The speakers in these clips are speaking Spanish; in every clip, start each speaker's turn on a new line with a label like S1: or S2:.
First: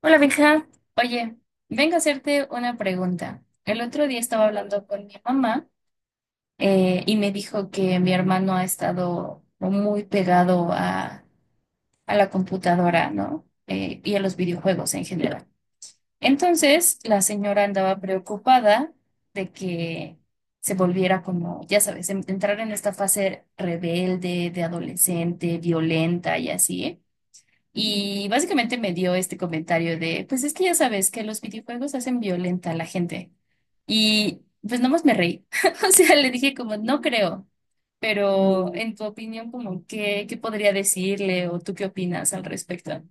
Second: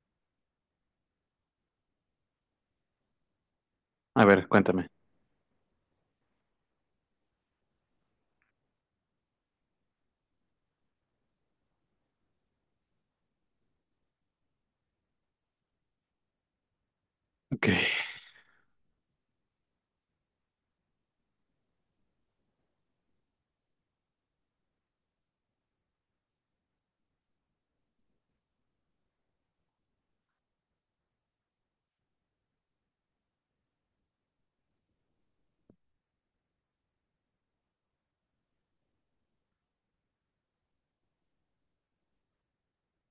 S1: Hola, Benja. Oye, vengo a hacerte una pregunta. El otro día
S2: A
S1: estaba
S2: ver,
S1: hablando
S2: cuéntame.
S1: con mi mamá y me dijo que mi hermano ha estado muy pegado a la computadora, ¿no? Y a los videojuegos en general. Entonces, la señora
S2: Ok.
S1: andaba preocupada de que se volviera como, ya sabes, entrar en esta fase rebelde, de adolescente, violenta y así. Y básicamente me dio este comentario de, pues es que ya sabes que los videojuegos hacen violenta a la gente. Y pues nomás me reí. O sea, le dije como, no creo, pero en tu opinión, como, ¿qué podría decirle o tú qué opinas al respecto?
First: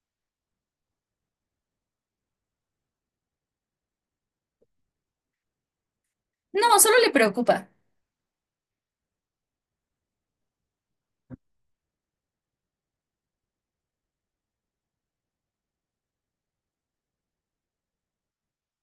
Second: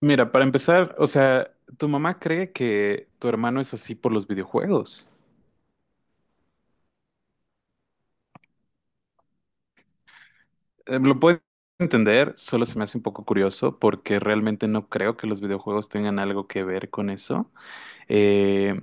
S2: Mira, para empezar, o sea, tu mamá cree que tu hermano es así por los videojuegos.
S1: No, solo le preocupa.
S2: Lo puedo entender, solo se me hace un poco curioso porque realmente no creo que los videojuegos tengan algo que ver con eso. Eh,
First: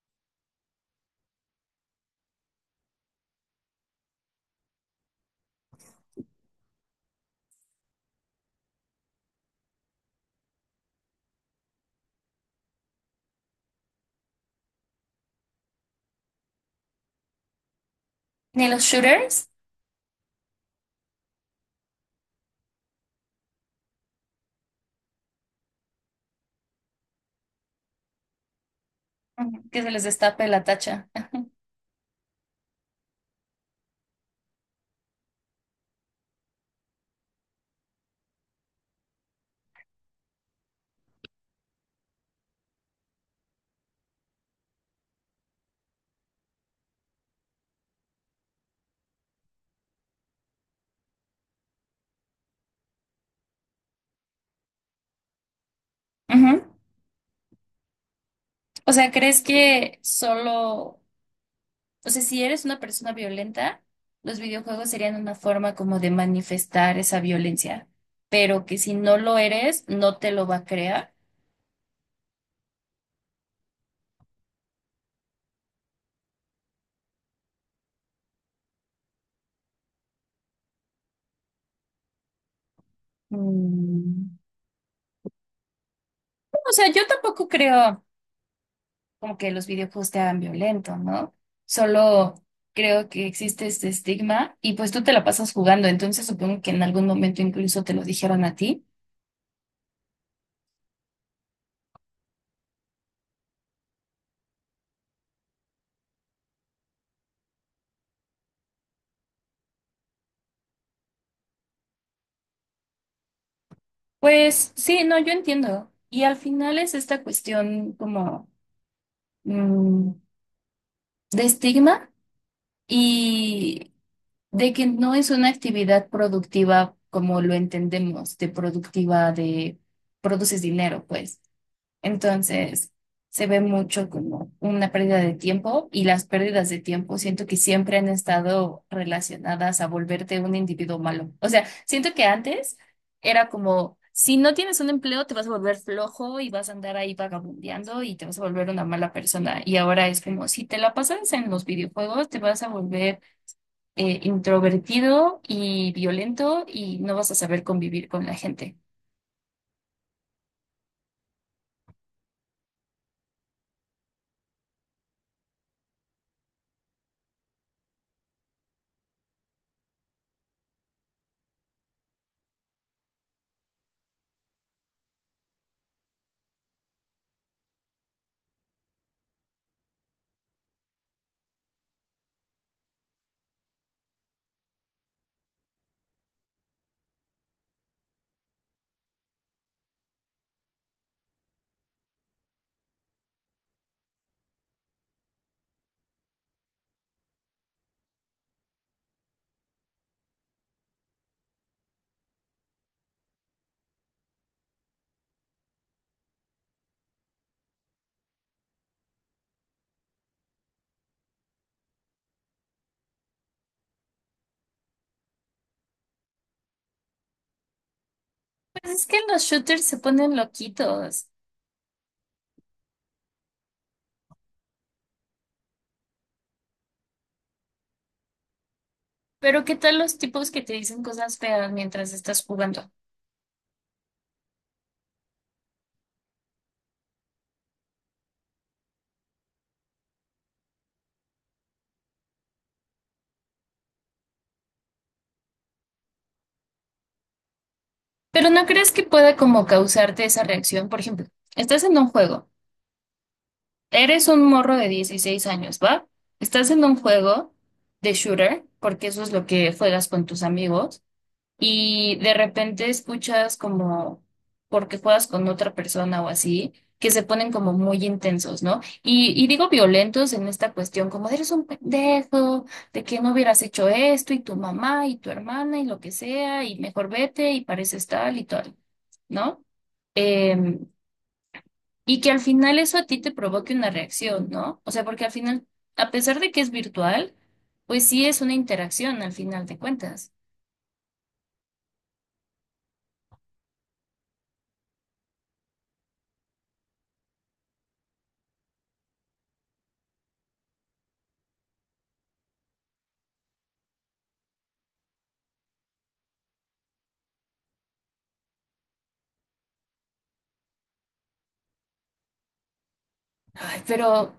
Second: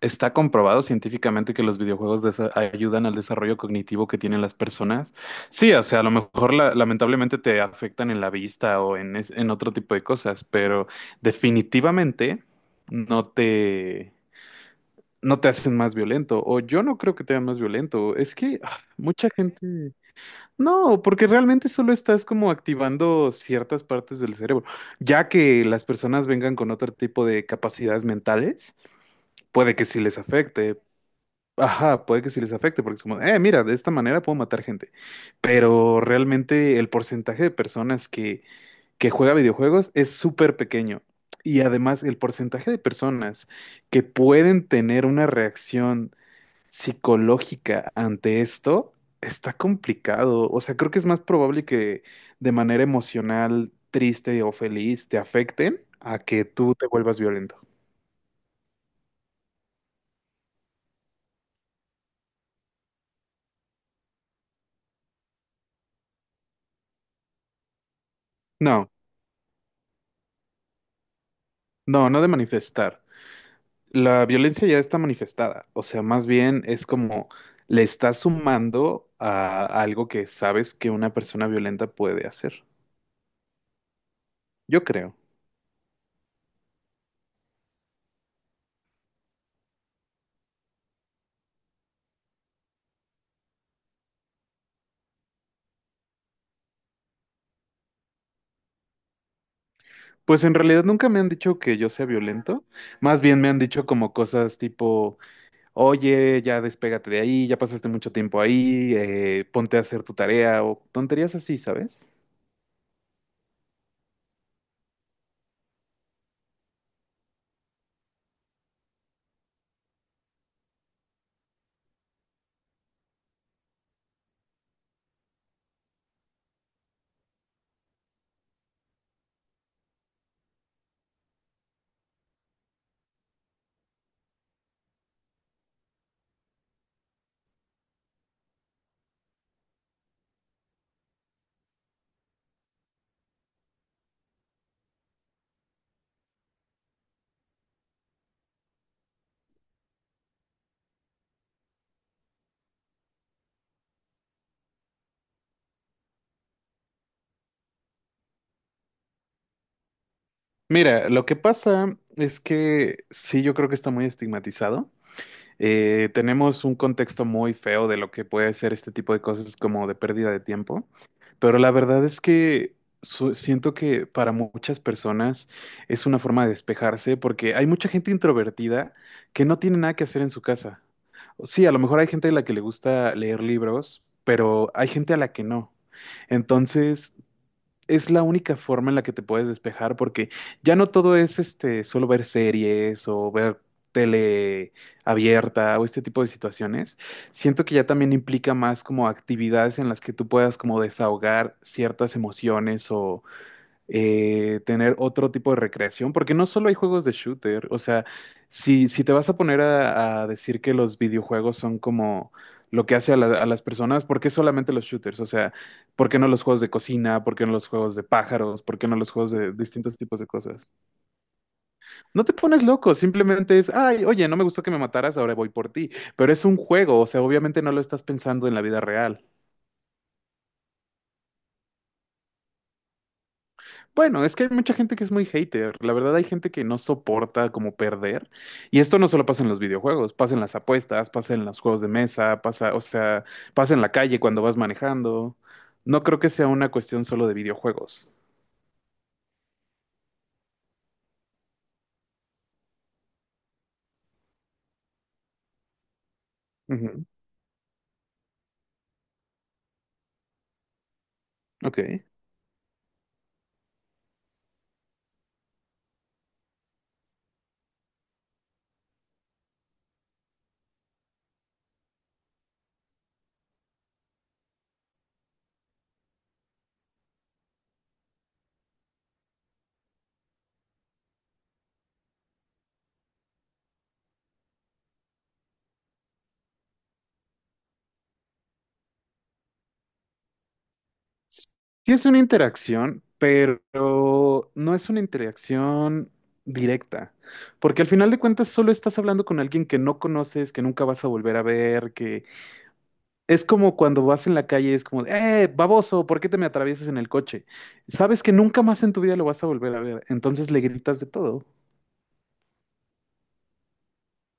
S2: Está comprobado científicamente que los videojuegos ayudan al desarrollo cognitivo que tienen las personas. Sí, o sea, a lo mejor lamentablemente te afectan en la vista o en otro tipo de cosas, pero definitivamente no te... no te hacen más violento, o yo no creo que te hagan más violento, es que
S1: Ni los
S2: mucha
S1: shooters.
S2: gente, no, porque realmente solo estás como activando ciertas partes del cerebro, ya que las personas vengan con otro tipo de capacidades mentales,
S1: Ujú,
S2: puede
S1: que
S2: que
S1: se
S2: sí
S1: les
S2: les
S1: destape la
S2: afecte,
S1: tacha.
S2: ajá, puede que sí les afecte, porque es como, mira, de esta manera puedo matar gente, pero realmente el porcentaje de personas que juega videojuegos es súper pequeño. Y además el porcentaje de personas que pueden tener una reacción psicológica ante esto, está complicado. O sea, creo que es más probable que de manera emocional, triste o feliz te afecten a que
S1: Ujú.
S2: tú te vuelvas violento.
S1: O sea, ¿crees que solo O sea, si eres una persona violenta, los videojuegos serían una forma como de manifestar esa violencia, pero que
S2: No,
S1: si no lo eres, no te lo va a crear.
S2: no, no de manifestar. La violencia ya está manifestada. O sea, más bien es como le estás sumando a algo que sabes que una persona violenta puede hacer.
S1: Mm.
S2: Yo creo.
S1: O sea, yo tampoco creo como que los videojuegos te hagan violento, ¿no? Solo creo que existe este estigma y pues tú te la pasas jugando, entonces supongo que en algún momento incluso te lo dijeron a ti.
S2: Pues en realidad nunca me han dicho que yo sea violento. Más bien me han dicho como cosas tipo... Oye, ya despégate de ahí, ya pasaste mucho tiempo ahí, ponte a hacer tu tarea o tonterías así, ¿sabes?
S1: Pues sí, no, yo entiendo. Y al final es esta cuestión como, mm, de estigma. Y de que no es una actividad productiva como lo entendemos, de productiva de produces dinero, pues. Entonces, se ve mucho como una pérdida de tiempo y las pérdidas de tiempo siento que siempre han estado relacionadas a volverte un individuo malo. O sea, siento que antes era como, si no tienes un empleo, te vas a volver flojo y vas a andar ahí vagabundeando y te vas a volver una mala persona. Y ahora es como, si te la pasas en los videojuegos, te vas a volver introvertido y violento y no vas a saber convivir con la gente.
S2: Mira, lo que pasa es que sí, yo creo que está muy estigmatizado. Tenemos un contexto muy feo de lo que puede ser este tipo de cosas como de pérdida de tiempo. Pero la verdad es que siento que para muchas personas es una forma de despejarse porque hay mucha gente introvertida que no tiene nada que hacer en su casa. Sí, a lo mejor hay gente a la que le gusta leer libros, pero hay gente a la que no. Entonces, es la única forma en la que te puedes despejar porque ya no todo es este solo ver series o ver tele abierta o este tipo de situaciones. Siento que ya también implica más como actividades en las que tú puedas como desahogar ciertas emociones o tener otro tipo de recreación, porque no solo hay juegos de shooter, o sea, si te vas a poner a decir que los videojuegos son como lo que hace a las personas, ¿por qué solamente los shooters? O sea, ¿por qué no los juegos de cocina? ¿Por qué no los juegos de pájaros? ¿Por qué
S1: Pues
S2: no
S1: es
S2: los
S1: que
S2: juegos
S1: los
S2: de
S1: shooters se
S2: distintos tipos de
S1: ponen
S2: cosas?
S1: loquitos,
S2: No te pones loco, simplemente es, ay, oye, no me gustó que me mataras, ahora voy por ti, pero es un juego, o sea, obviamente no lo estás pensando en la vida real.
S1: pero ¿qué tal los tipos que te dicen cosas feas mientras estás jugando?
S2: Bueno, es que hay mucha gente que es muy hater. La verdad, hay gente que no soporta como perder. Y esto no solo pasa en los videojuegos, pasa en las apuestas, pasa en los juegos de mesa, pasa, o sea, pasa en la calle cuando vas manejando. No creo que sea una cuestión solo de videojuegos.
S1: Pero ¿no crees que pueda como causarte esa reacción? Por ejemplo, estás en un juego, eres un morro de 16 años, ¿va? Estás en un
S2: Ujú.
S1: juego de shooter, porque eso es lo que juegas con tus amigos
S2: Ok.
S1: y de repente escuchas como, porque juegas con otra persona o así, que se ponen como muy intensos, ¿no? Y digo violentos en esta cuestión, como eres un pendejo, de que no hubieras hecho esto, y tu mamá, y tu hermana, y lo que sea, y mejor vete, y pareces tal y tal, ¿no? Em, y que al final eso a ti te provoque una reacción, ¿no? O sea, porque al final, a pesar de que es virtual, pues sí es una interacción al final de cuentas.
S2: Sí es una interacción, pero no es una interacción directa. Porque al final de cuentas solo estás hablando con alguien que no conoces, que nunca vas a volver a ver. Es como cuando vas en la calle y es como, baboso, ¿por qué te me atraviesas en el coche? Sabes que nunca más en tu vida lo vas a volver a ver, entonces le gritas de todo.
S1: Ay, pero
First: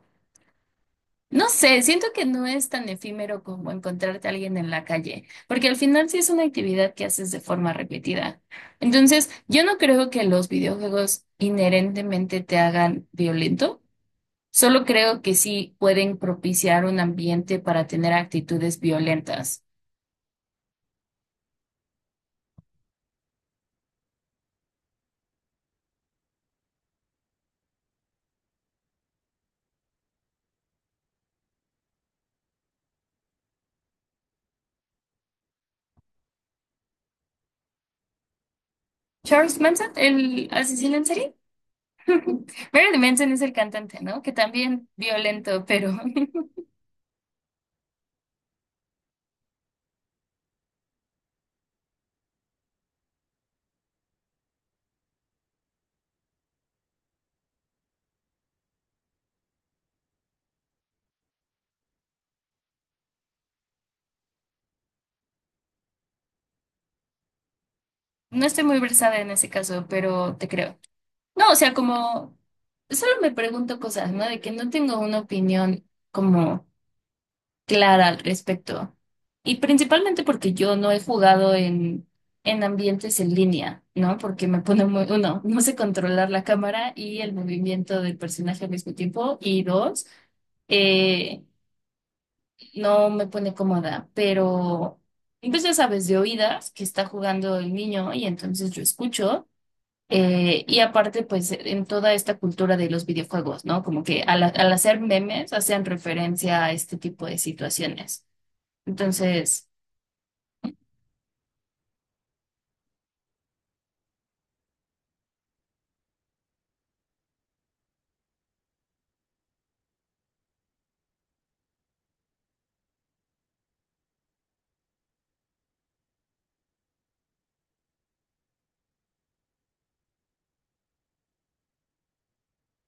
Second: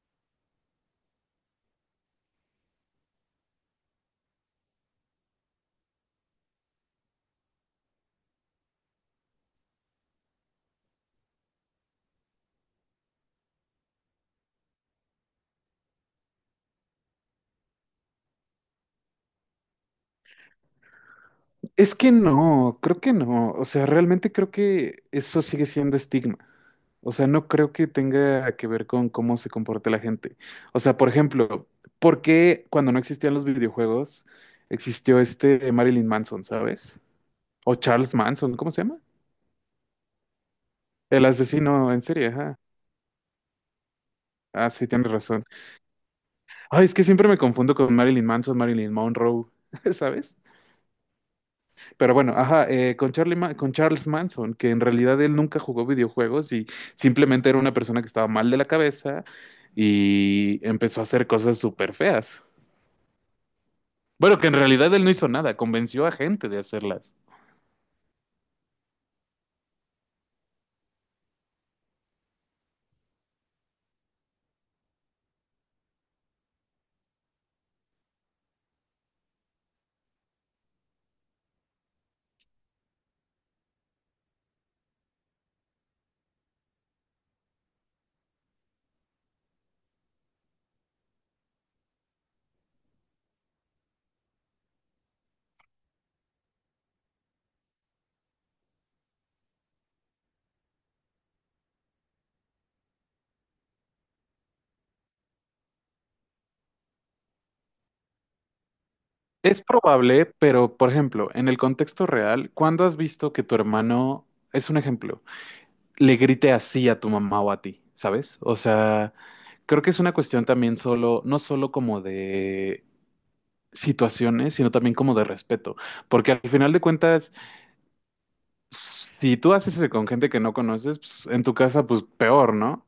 S1: no sé, siento que no es tan efímero como encontrarte a alguien en la calle, porque al final sí es una actividad que haces de forma repetida. Entonces, yo no creo que los videojuegos inherentemente te hagan violento, solo creo que sí pueden propiciar un ambiente para tener actitudes violentas.
S2: Es que no, creo que no, o sea, realmente creo que eso sigue siendo estigma. O sea, no creo que tenga que ver con cómo se comporta la gente. O sea, por ejemplo, ¿por qué cuando no existían los videojuegos existió este Marilyn Manson, ¿sabes? O Charles Manson, ¿cómo se llama?
S1: Charles Manson, el asesino en
S2: El
S1: serie.
S2: asesino en serie, ajá.
S1: Marilyn Manson es el cantante, ¿no? Que
S2: Ah, sí,
S1: también
S2: tienes razón.
S1: violento, pero…
S2: Ay, es que siempre me confundo con Marilyn Manson, Marilyn Monroe, ¿sabes? Pero bueno, ajá, con con Charles Manson, que en realidad él nunca jugó videojuegos y simplemente era una persona que estaba mal de la cabeza y empezó a hacer cosas súper feas. Bueno, que en realidad él no hizo nada, convenció a gente de hacerlas.
S1: No estoy muy versada en ese caso, pero te creo. No, o sea, como solo me pregunto cosas, ¿no? De que no tengo una opinión como clara al respecto. Y principalmente porque yo no he jugado en ambientes en línea, ¿no? Porque me pone muy, uno, no sé controlar la cámara y el movimiento del personaje al mismo tiempo. Y dos, eh, no me pone cómoda, pero pues ya sabes, de oídas que está jugando el niño y entonces yo escucho. Y aparte, pues en toda esta cultura de los videojuegos, ¿no? Como que al hacer memes hacen referencia a este tipo de situaciones.
S2: Es
S1: Entonces,
S2: probable, pero por ejemplo, en el contexto real, ¿cuándo has visto que tu hermano, es un ejemplo, le grite así a tu mamá o a ti, ¿sabes? O sea, creo que es una cuestión también solo, no solo como de situaciones, sino también como de respeto, porque al final de cuentas, si tú haces eso con gente que no conoces, pues, en tu casa, pues peor, ¿no?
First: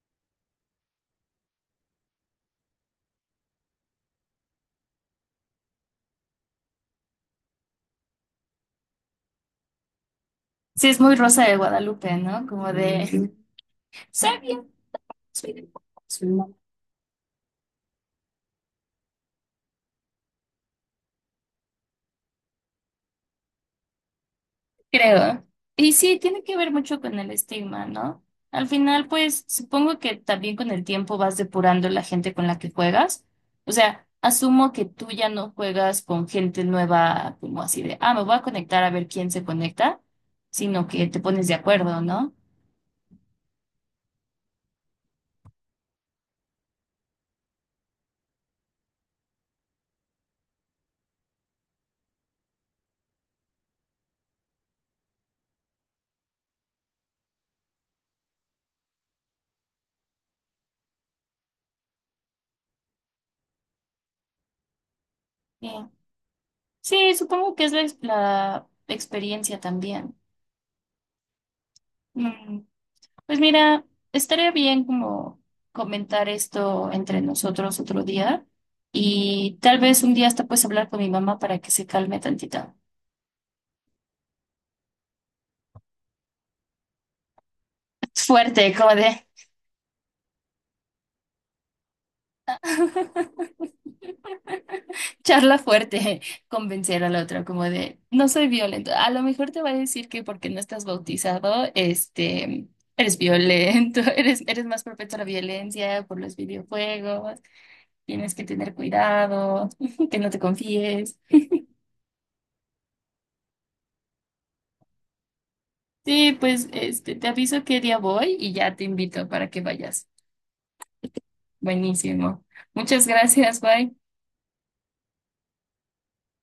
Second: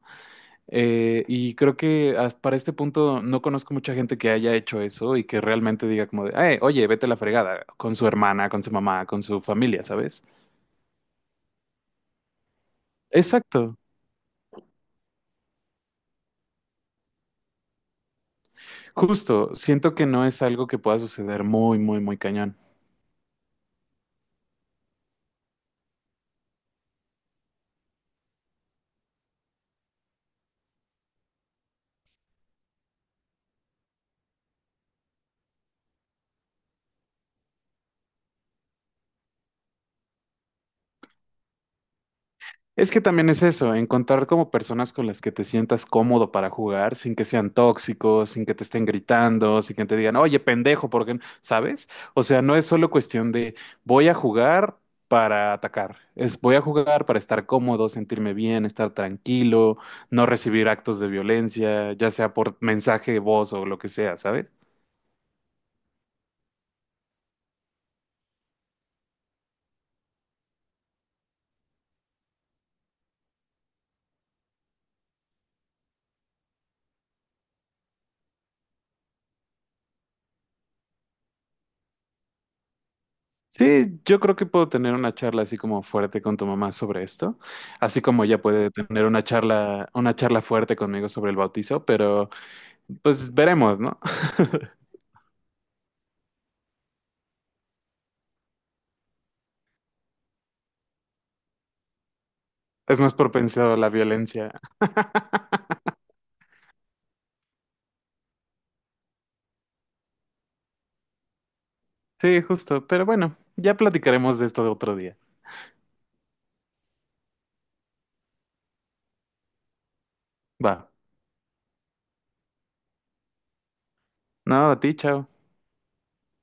S2: Y creo que hasta para este punto no conozco mucha gente que haya hecho eso y que realmente diga como de, "Ay, oye, vete a la fregada con su hermana, con su mamá, con su familia, ¿sabes?
S1: sí es muy Rosa de Guadalupe, ¿no? Como de,
S2: Exacto,
S1: soy bien, soy de pocos".
S2: justo, siento que no es algo que pueda suceder muy, muy, muy cañón.
S1: Creo. Y sí, tiene que ver mucho con el estigma, ¿no? Al final, pues supongo que también con el tiempo vas depurando la gente con la que juegas. O sea, asumo que tú ya no juegas con gente nueva, como así de, ah, me voy a conectar a ver quién se conecta, sino que te pones de acuerdo, ¿no?
S2: Es que también es eso, encontrar como personas con las que te sientas cómodo para jugar, sin que sean tóxicos, sin que te estén gritando, sin que te digan, oye, pendejo, ¿por qué no?", ¿Sabes? O sea, no es solo cuestión de voy a jugar para atacar, es voy a jugar para estar cómodo, sentirme bien, estar tranquilo, no recibir actos de violencia, ya sea por mensaje, voz o lo que sea, ¿sabes?
S1: Sí. Sí, supongo que es la, la experiencia también. Mm. Pues mira, estaría bien como comentar esto entre nosotros otro día y tal vez un día hasta puedes hablar con mi mamá para que se calme tantito.
S2: Sí, yo creo que puedo tener una charla así como fuerte con tu mamá sobre esto, así como ella puede
S1: Fuerte, como
S2: tener una
S1: de…
S2: charla, una charla fuerte conmigo sobre el bautizo, pero pues veremos, ¿no?
S1: Charla fuerte, convencer a la otra como de no soy violento. A lo mejor te va a decir que porque no estás bautizado, este,
S2: Es más
S1: eres
S2: propenso a la
S1: violento,
S2: violencia.
S1: eres más propenso a la violencia por los videojuegos, tienes que tener cuidado, que no te confíes.
S2: Sí, justo, pero bueno, ya platicaremos de esto de otro día.
S1: Sí, pues este, te aviso qué día voy y ya te invito para que vayas.
S2: Va.
S1: Buenísimo. Muchas gracias, bye.
S2: No, a ti, chao.